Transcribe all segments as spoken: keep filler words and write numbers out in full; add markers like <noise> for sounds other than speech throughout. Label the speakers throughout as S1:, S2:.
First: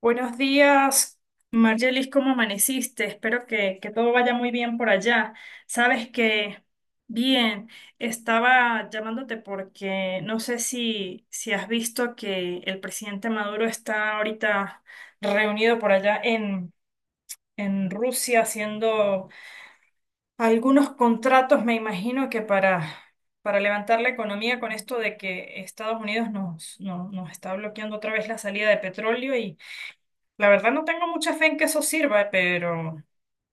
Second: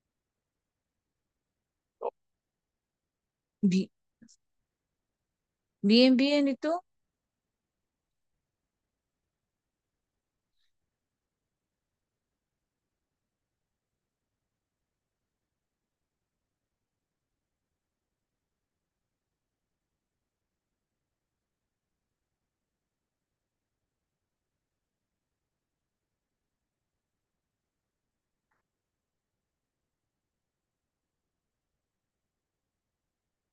S1: Buenos días, Margelis, ¿cómo amaneciste? Espero que, que
S2: Bi-
S1: todo vaya muy bien por allá. Sabes
S2: Bien, bien, ¿y
S1: que,
S2: tú?
S1: bien, estaba llamándote porque no sé si, si has visto que el presidente Maduro está ahorita reunido por allá en, en Rusia haciendo algunos contratos, me imagino que para, para levantar la economía con esto de que Estados Unidos nos, no- nos está bloqueando otra vez la salida de petróleo. La verdad no tengo mucha fe en que eso sirva, pero,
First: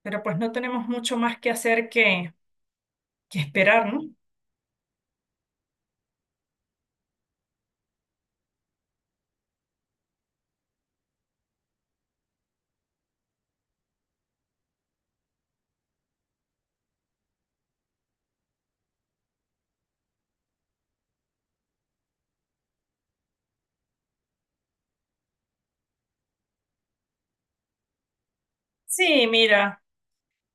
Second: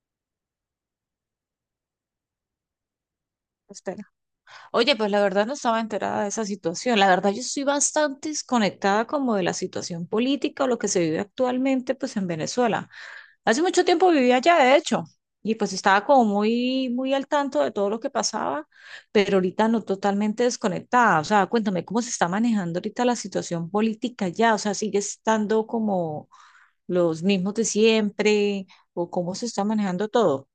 S1: pero pues no tenemos mucho más que hacer que, que esperar, ¿no?
S2: Espera. Oye, pues la verdad no estaba enterada de esa situación. La verdad yo estoy bastante desconectada como de la situación política o lo que se vive actualmente pues en Venezuela. Hace mucho tiempo vivía allá, de hecho, y pues estaba como muy, muy al tanto de todo lo que pasaba, pero ahorita no totalmente desconectada. O sea, cuéntame cómo se está manejando ahorita la situación política allá. O sea, sigue estando como los mismos de siempre o
S1: Sí,
S2: cómo se está
S1: mira,
S2: manejando todo.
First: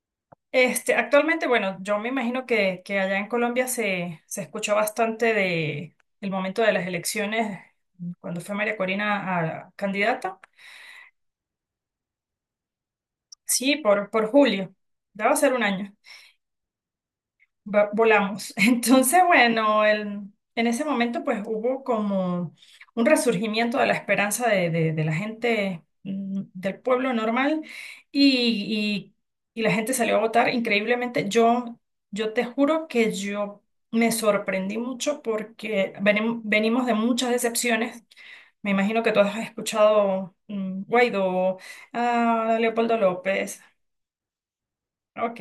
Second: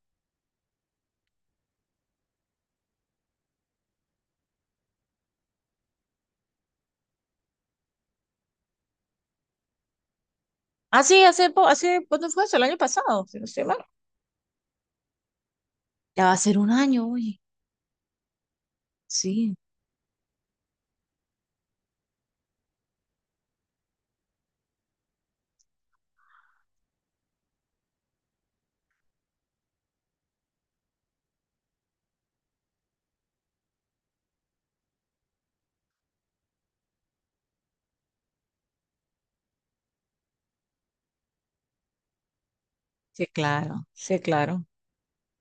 S1: este, actualmente, bueno, yo me imagino que, que allá en Colombia se, se escuchó bastante de el momento de las elecciones, cuando fue María Corina a candidata.
S2: Ah, sí, hace, po- hace, ¿cuándo fue eso? El año pasado, si no estoy
S1: Sí,
S2: mal.
S1: por, por julio. Ya va a ser un año.
S2: Ya va a ser un año, oye.
S1: Va- volamos. <laughs> Entonces,
S2: Sí,
S1: bueno, el- en ese momento pues hubo como un resurgimiento de la esperanza de, de- de la gente mm, del pueblo normal y, y- y la gente salió a votar increíblemente. Yo, yo te juro que yo me sorprendí mucho porque venim- venimos de muchas decepciones. Me imagino que tú has escuchado mm, Guaidó, ah, Leopoldo
S2: sí,
S1: López.
S2: claro, sí, claro,
S1: Ok,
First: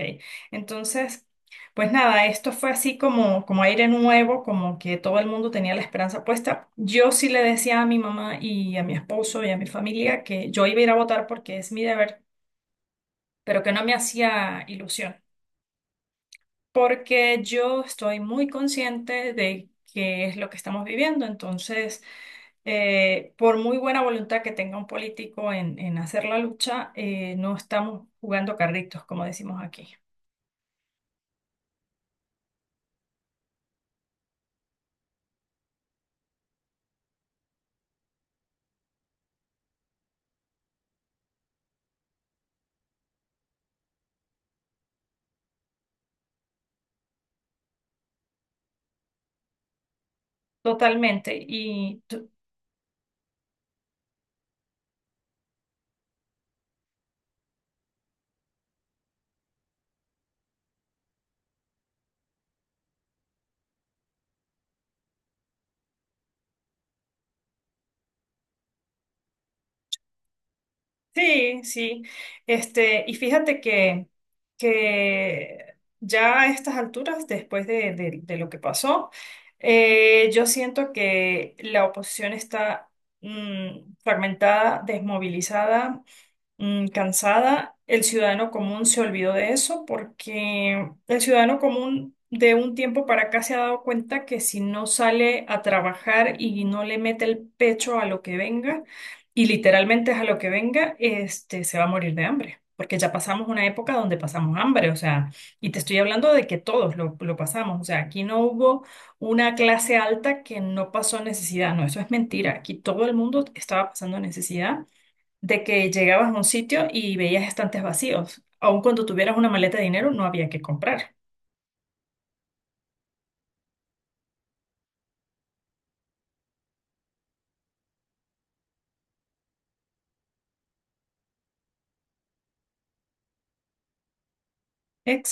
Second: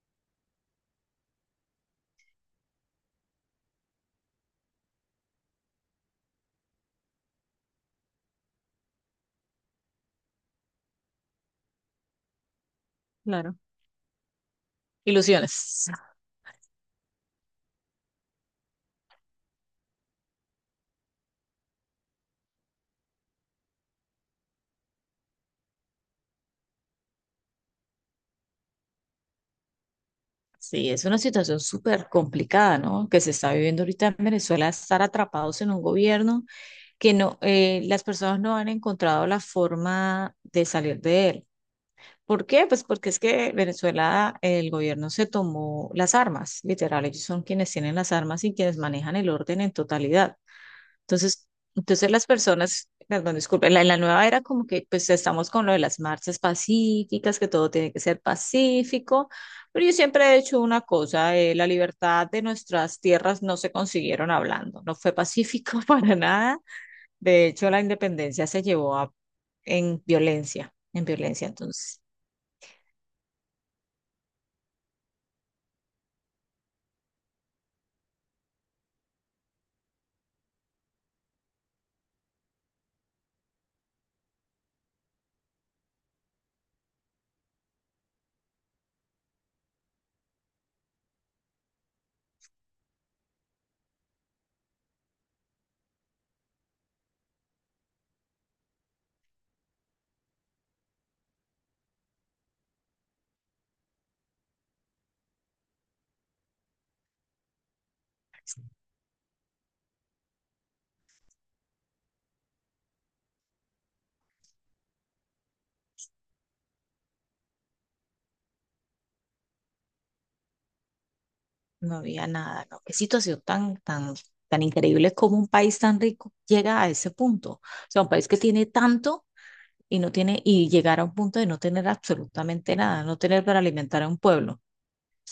S1: entonces, pues nada, esto fue así como, como aire nuevo, como que todo el mundo tenía la esperanza puesta. Yo sí le decía a mi mamá y a mi esposo y a mi familia que yo iba a ir a votar porque es mi deber,
S2: claro.
S1: pero que no me hacía ilusión,
S2: Ilusiones.
S1: porque yo estoy muy consciente de qué es lo que estamos viviendo. Entonces, eh, por muy buena voluntad que tenga un político en, en hacer la lucha, eh, no estamos jugando carritos, como decimos aquí.
S2: Sí, es una situación súper complicada, ¿no? Que se está viviendo ahorita en Venezuela, estar atrapados en un gobierno que no, eh, las personas no han encontrado la forma de salir de él. ¿Por qué? Pues porque es que Venezuela, el gobierno se tomó las armas, literal, ellos son quienes tienen las armas y quienes manejan el orden en totalidad.
S1: Totalmente.
S2: Entonces,
S1: Y
S2: entonces las personas, perdón, disculpen, en la, en la nueva era como que pues estamos con lo de las marchas pacíficas, que todo tiene que ser pacífico, pero yo siempre he hecho una cosa, eh, la libertad de nuestras tierras no se consiguieron hablando, no fue pacífico <laughs> para nada, de hecho la independencia se llevó a, en violencia, en violencia,
S1: sí,
S2: entonces
S1: sí. Este, y fíjate que, que ya a estas alturas, después de, de- de lo que pasó, eh, yo siento que la oposición está mm, fragmentada, desmovilizada, mm, cansada. El ciudadano común se olvidó de eso porque el ciudadano común de un tiempo para acá se ha dado cuenta que si no sale a trabajar y no le mete el pecho a lo que venga, y literalmente es a lo que venga, este, se va a morir de hambre. Porque ya pasamos una época donde pasamos hambre, o sea, y te estoy hablando de que todos lo, lo pasamos, o sea, aquí no hubo una clase alta que no pasó necesidad, no, eso es mentira, aquí todo el mundo estaba pasando necesidad de que llegabas a un sitio y veías estantes vacíos. Aun cuando tuvieras una maleta de dinero, no había que comprar.
S2: no había nada, ¿no? Qué situación tan, tan, tan increíble como un país tan rico llega a ese punto, o sea, un país que tiene tanto y no tiene, y llegar a un punto de no tener absolutamente nada, no tener para alimentar a un pueblo. O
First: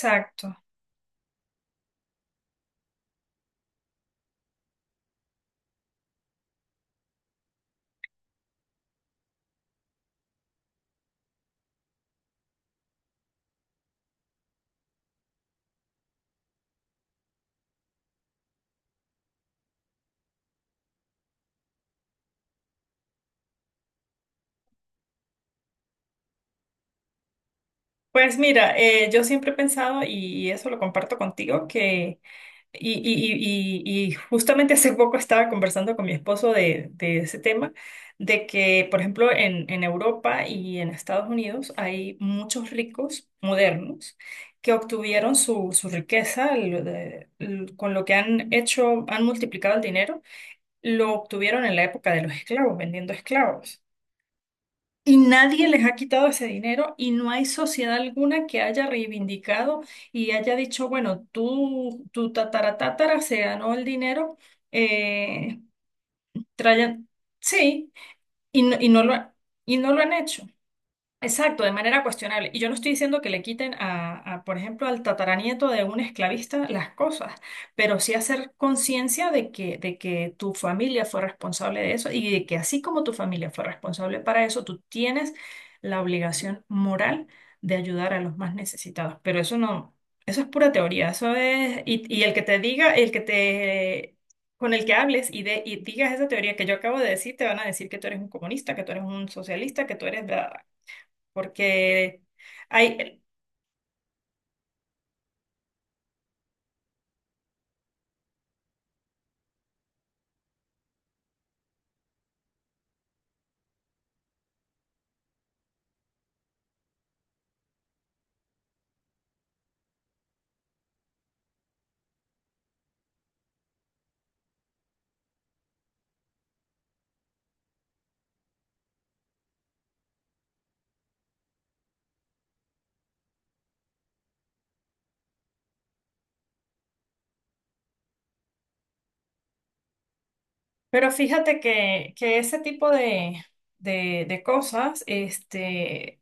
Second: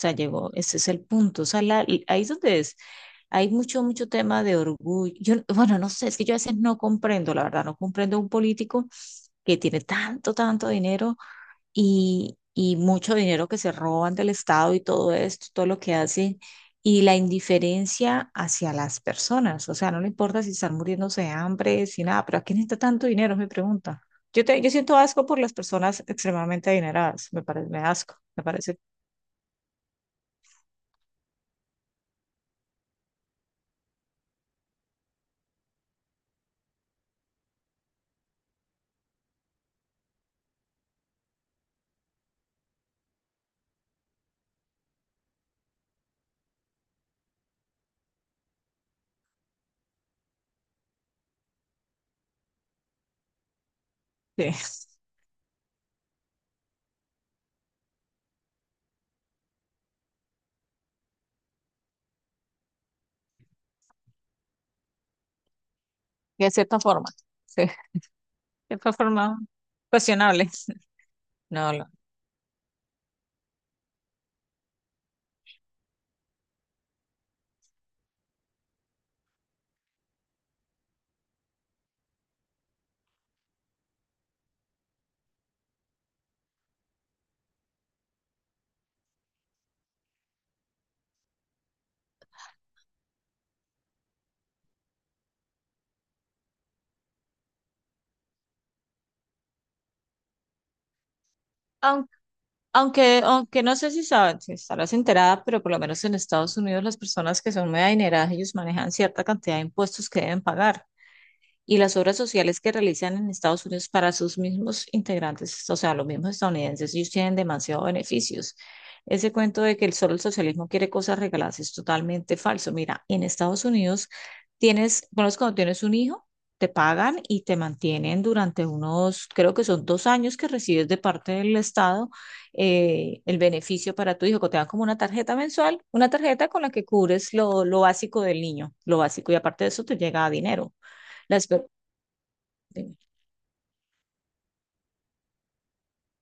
S2: sea, llegó, ese es el punto. O sea, la- y ahí es donde es. Hay mucho, mucho tema de orgullo. Yo, bueno, no sé, es que yo a veces no comprendo, la verdad, no comprendo a un político que tiene tanto, tanto dinero y, y mucho dinero que se roban del Estado y todo esto, todo lo que hacen, y la indiferencia hacia las personas. O sea, no le importa si están muriéndose de hambre, si nada, pero ¿a quién necesita tanto dinero? Es mi pregunta. Yo, te- yo siento asco por las personas extremadamente adineradas, me parece, me da asco,
S1: Pues
S2: me
S1: mira,
S2: parece
S1: eh, yo siempre he pensado, y eso lo comparto contigo, que, y, y, y, y- y justamente hace poco estaba conversando con mi esposo de, de ese tema, de que, por ejemplo, en, en Europa y en Estados Unidos hay muchos ricos modernos que obtuvieron su, su riqueza, lo de- l- con lo que han hecho, han multiplicado el dinero lo obtuvieron en la época de los esclavos, vendiendo esclavos.
S2: que,
S1: Y
S2: <laughs>
S1: nadie les ha quitado ese dinero y no hay sociedad alguna que haya reivindicado y haya dicho, bueno, tú, tu tatara se ganó el dinero, eh,
S2: de cierta
S1: traya-
S2: forma, sí, de
S1: sí, y no, y
S2: cierta
S1: no lo, ha-
S2: forma
S1: y no lo han hecho.
S2: cuestionable. <laughs>
S1: Exacto, de
S2: No, no.
S1: manera cuestionable. Y yo no estoy diciendo que le quiten a, a, por ejemplo, al tataranieto de un esclavista las cosas, pero sí hacer conciencia de que, de que tu familia fue responsable de eso y de que así como tu familia fue responsable para eso, tú tienes la obligación moral de ayudar a los más necesitados. Pero eso no, eso es pura teoría, eso es, y, y el que te diga, el que te, con el que hables y, de, y digas esa teoría que yo acabo de decir, te van a decir que tú eres un comunista, que tú eres un socialista, que tú eres... bla, porque
S2: Aunque,
S1: hay,
S2: aunque no sé si sabes, si estarás enterada, pero por lo menos en Estados Unidos las personas que son muy adineradas, ellos manejan cierta cantidad de impuestos que deben pagar y las obras sociales que realizan en Estados Unidos para sus mismos integrantes, o sea, los mismos estadounidenses, ellos tienen demasiados beneficios. Ese cuento de que el solo el socialismo quiere cosas regaladas es totalmente falso. Mira, en Estados Unidos tienes, bueno, es cuando tienes un hijo, te pagan y te mantienen durante unos, creo que son dos años que recibes de parte del Estado eh, el beneficio para tu hijo, que te dan como una tarjeta mensual, una tarjeta con la que cubres lo, lo básico del niño, lo básico, y aparte de eso te llega dinero.
S1: pero
S2: Las,
S1: fíjate que, que ese tipo
S2: sí,
S1: de, de, de cosas este,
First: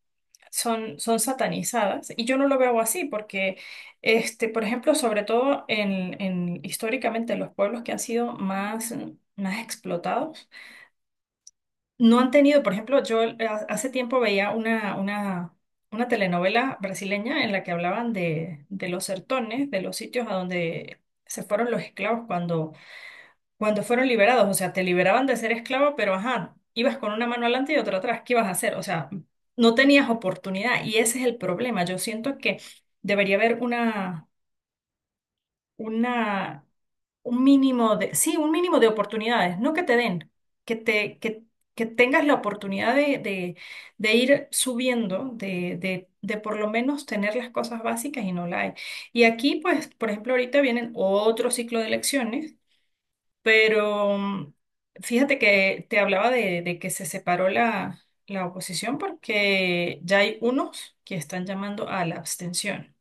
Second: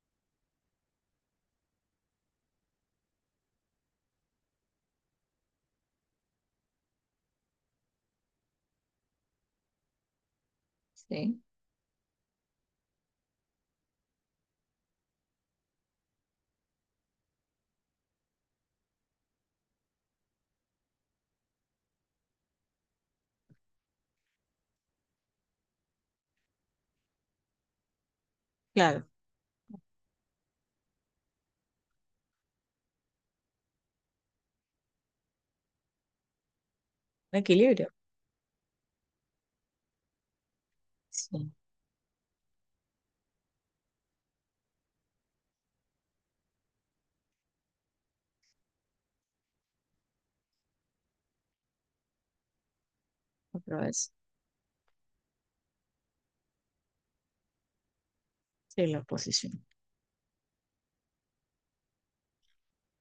S1: son, son satanizadas y yo no lo veo así porque, este, por ejemplo, sobre todo en, en históricamente los pueblos que han sido más, más explotados,
S2: sí,
S1: no han tenido, por ejemplo, yo eh, hace tiempo veía una, una, una telenovela brasileña en la que hablaban de, de los sertones, de los sitios a donde se fueron los esclavos cuando Cuando fueron liberados, o sea, te liberaban de ser esclavo, pero ajá, ibas con una mano adelante y otra atrás, ¿qué ibas a hacer? O
S2: claro,
S1: sea, no tenías oportunidad y ese es el problema. Yo siento que debería haber una, una,
S2: un
S1: un
S2: equilibrio.
S1: mínimo de, sí, un mínimo de oportunidades, no que te den, que te, que,
S2: Sí,
S1: que tengas la oportunidad de, de, de ir subiendo, de, de, de por lo menos tener las cosas básicas y no la hay. Y aquí, pues, por ejemplo, ahorita vienen otro ciclo de elecciones,
S2: otra vez.
S1: pero mm, fíjate que te hablaba de, de que se separó la, la
S2: Sí,
S1: oposición
S2: la oposición.
S1: porque ya hay unos que están llamando a la abstención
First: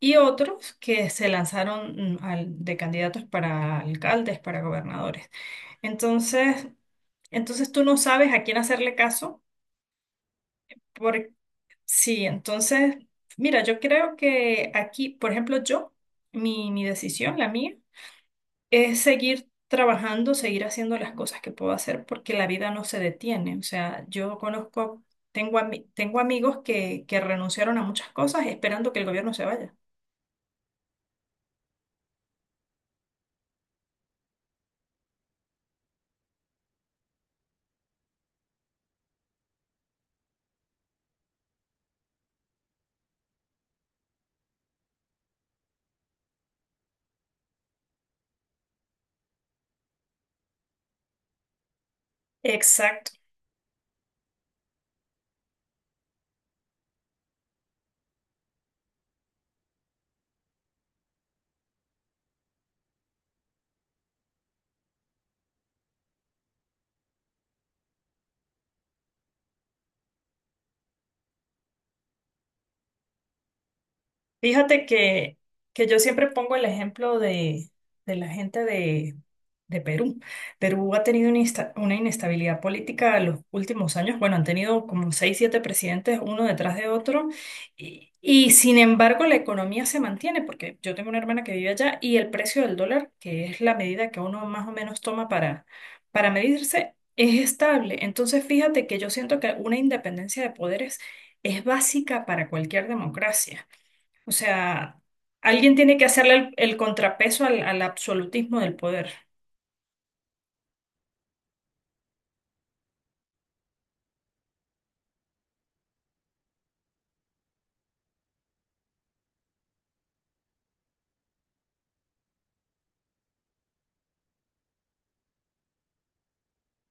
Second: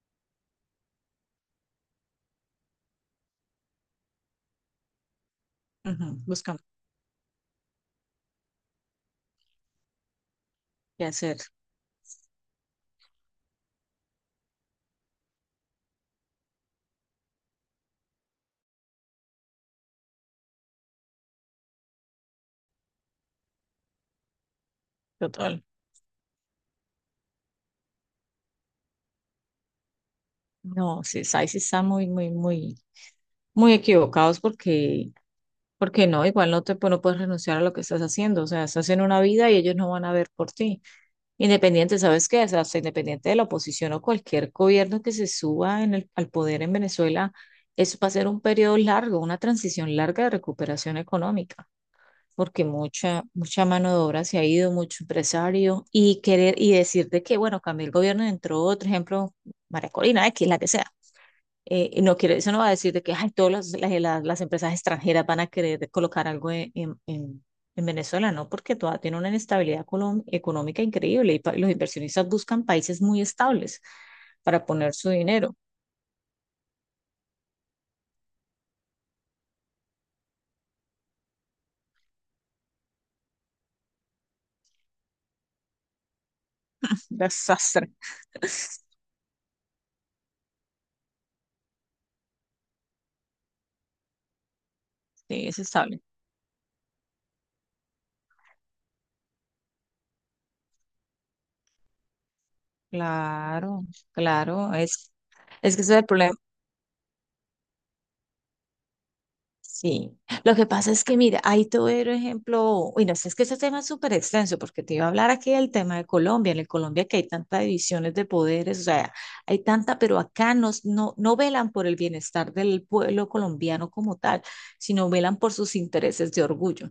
S1: y otros que se lanzaron mm, al- de candidatos para alcaldes, para gobernadores.
S2: Ujú, buscan
S1: Entonces, entonces tú no sabes a quién hacerle caso.
S2: qué
S1: Por,
S2: hacer.
S1: sí, entonces, mira, yo creo que aquí, por ejemplo, yo, mi, mi decisión, la mía, es seguir trabajando, seguir haciendo las cosas que puedo hacer, porque la vida no se detiene. O sea, yo conozco, tengo,
S2: Total.
S1: ami- tengo amigos que, que renunciaron a muchas cosas esperando que el gobierno se vaya.
S2: No, sí, ahí sí están muy, muy, muy, muy equivocados porque, porque no, igual no te pues, no puedes renunciar a lo que estás haciendo. O sea, estás en una vida y ellos no van a ver por ti. Independiente, ¿sabes qué? O sea, hasta independiente de la oposición o cualquier gobierno que se suba en el, al poder en Venezuela, eso va a ser un periodo largo, una transición larga de recuperación económica. Porque
S1: Exacto.
S2: mucha, mucha mano de obra se ha ido, mucho empresario, y querer y decir de que, bueno, cambió el gobierno, entró otro ejemplo, María Corina, X, la que sea. Eh, no quiere, eso no va a decir de que ay, todas las, las- las- las empresas extranjeras van a querer colocar algo en, en- en- en Venezuela, ¿no? Porque todavía tiene una inestabilidad colom- económica increíble y pa- los inversionistas buscan países muy estables para
S1: Fíjate
S2: poner su
S1: que,
S2: dinero.
S1: que yo siempre pongo el ejemplo de, de la gente de, de Perú. Perú ha tenido una, insta- una inestabilidad política en los últimos años. Bueno, han tenido como seis, siete presidentes uno detrás de
S2: <laughs>
S1: otro.
S2: Desastre.
S1: Y, y sin embargo, la economía se mantiene, porque yo tengo una hermana que vive allá y el precio del dólar, que es la medida que uno más o menos toma
S2: Sí, es
S1: para,
S2: estable.
S1: para medirse, es estable. Entonces, fíjate que yo siento que una independencia de poderes es básica para cualquier democracia.
S2: Claro,
S1: O
S2: claro,
S1: sea,
S2: es,
S1: alguien
S2: es que ese
S1: tiene
S2: es
S1: que
S2: el
S1: hacerle
S2: problema.
S1: el, el contrapeso al, al absolutismo del poder.
S2: Sí, lo que pasa es que, mira, ahí te voy a dar un ejemplo, uy, no, sé es que este tema es súper extenso, porque te iba a hablar aquí del tema de Colombia, en el Colombia que hay tantas divisiones de poderes, o sea, hay tanta, pero acá nos, no, no velan por el bienestar del pueblo colombiano como tal, sino velan por sus intereses de orgullo.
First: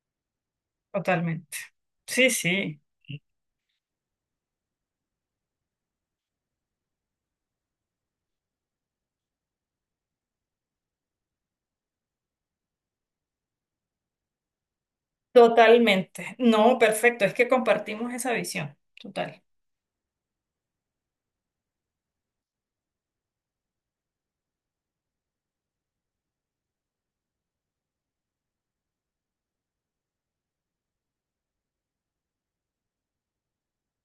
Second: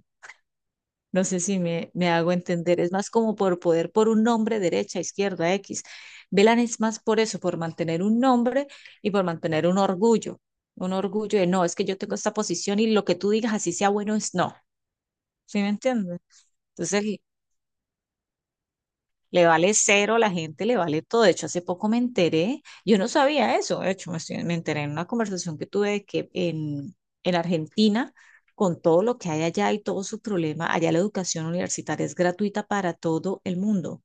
S2: No sé
S1: Totalmente.
S2: si me, me
S1: Sí,
S2: hago entender.
S1: sí,
S2: Es más como por poder, por un nombre, derecha, izquierda, X. Velan es más por eso, por mantener un nombre y por mantener un orgullo. Un orgullo de no, es que yo tengo esta posición y lo que tú digas, así sea bueno, es no. ¿Sí me entiendes?
S1: totalmente. No,
S2: Entonces,
S1: perfecto. Es que compartimos esa visión. Total.
S2: le vale cero la gente, le vale todo. De hecho, hace poco me enteré, yo no sabía eso, de hecho, me, estoy- me enteré en una conversación que tuve de que en, en Argentina, con todo lo que hay allá y todo su problema, allá la educación universitaria es gratuita para todo el mundo,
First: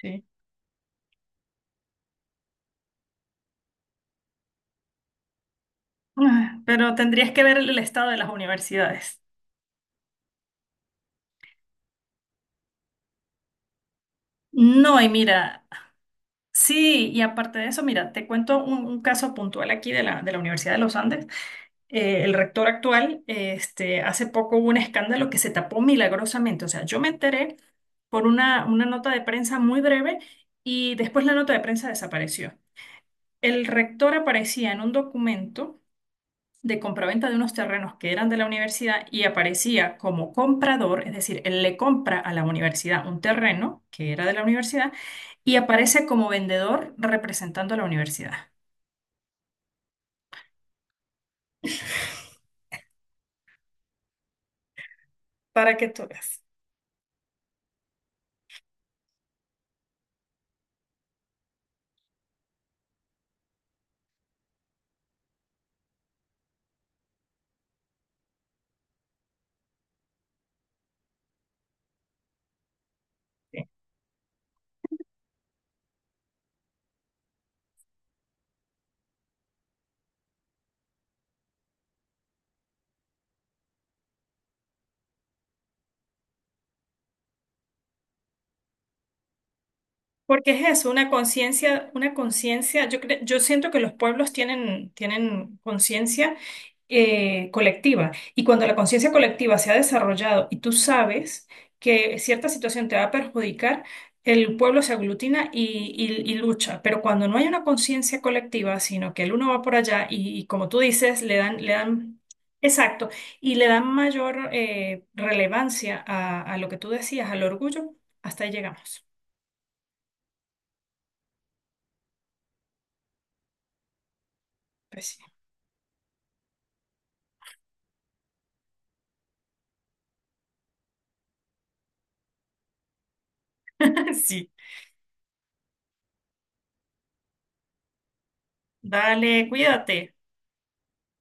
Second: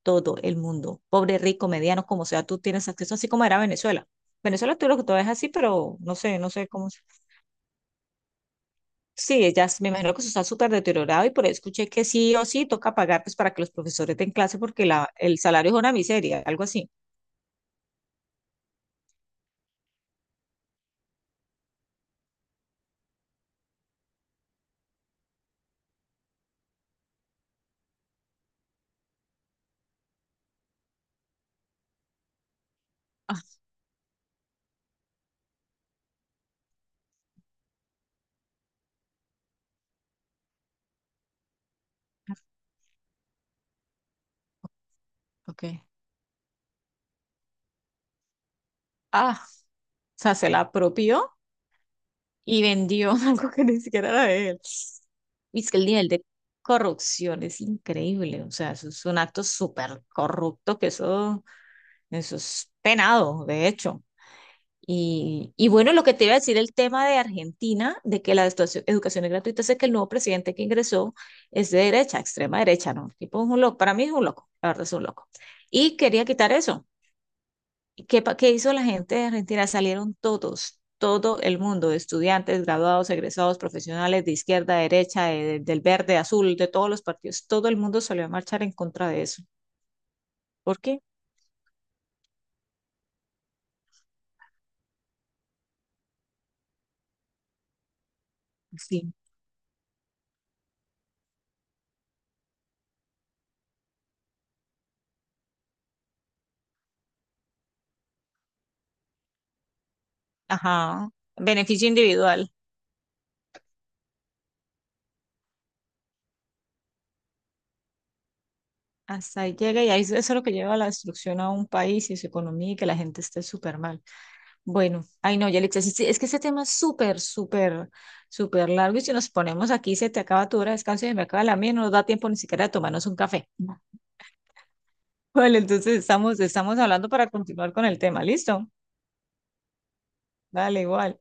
S1: Sí.
S2: todo el mundo, pobre, rico, mediano, como sea, tú tienes acceso, así como era Venezuela. Venezuela tú lo que tú ves así, pero no sé, no
S1: Ah,
S2: sé cómo.
S1: pero tendrías que ver el estado de las universidades.
S2: Sí, ellas, me imagino que eso está súper deteriorado y por ahí escuché que sí o sí toca pagar pues para que los profesores den clase porque
S1: No, y
S2: la, el
S1: mira,
S2: salario es una miseria, algo así.
S1: sí, y aparte de eso, mira, te cuento un, un caso puntual aquí de la, de la Universidad de los Andes. Eh, el rector actual, eh, este, hace poco hubo un escándalo que se tapó milagrosamente. O sea, yo me enteré por una, una nota de prensa muy breve y después la nota de prensa desapareció. El
S2: <laughs>
S1: rector aparecía en un documento de compraventa de unos terrenos que eran de la universidad y aparecía como comprador, es decir, él le compra a
S2: Ah,
S1: la universidad un terreno que era de la universidad y
S2: ok.
S1: aparece como vendedor representando a la universidad.
S2: Ah, o sea, se la apropió y vendió <laughs> algo que ni siquiera era de él. Y es
S1: Para
S2: que el
S1: que tú
S2: nivel de
S1: veas.
S2: corrupción es increíble, o sea, eso es un acto súper corrupto que eso, eso es penado, de hecho. Y, y bueno, lo que te iba a decir el tema de Argentina, de que la estuaci- educación es gratuita, es que el nuevo presidente que ingresó es de derecha, extrema derecha, ¿no? Tipo es un loco, para mí es un loco, la verdad es un loco. Y quería quitar eso. ¿Y ¿qué, pa- qué hizo la gente de Argentina? Salieron todos, todo el mundo, estudiantes, graduados, egresados, profesionales de izquierda, derecha, de- del verde, azul, de todos los partidos, todo el mundo salió a marchar en contra de eso.
S1: Porque es
S2: ¿Por
S1: eso,
S2: qué?
S1: una conciencia, una conciencia, yo cre- yo siento que los pueblos tienen, tienen conciencia, eh, colectiva, y cuando la conciencia
S2: Sí.
S1: colectiva se ha desarrollado y tú sabes que cierta situación te va a perjudicar, el pueblo se aglutina y, y- y lucha, pero cuando no hay una conciencia colectiva, sino que el uno va por allá y, y como tú
S2: Ajá.
S1: dices, le dan, le
S2: Beneficio
S1: dan,
S2: individual.
S1: exacto, y le dan mayor eh, relevancia a, a lo que tú decías, al orgullo, hasta ahí llegamos.
S2: Hasta ahí llega y ahí es- eso es lo que lleva a la destrucción a un país y su economía y que la gente esté súper mal. Bueno,
S1: Pues sí.
S2: ay no, Yelitza, sí, sí, es que este tema es súper, súper, súper largo y si nos ponemos aquí se te acaba tu hora de descanso y se me acaba la mía, no nos da tiempo ni siquiera de tomarnos un café. <laughs>
S1: <laughs> Sí.
S2: Vale, entonces estamos, estamos hablando para continuar con el tema, ¿listo?
S1: Dale, cuídate.
S2: Vale, igual.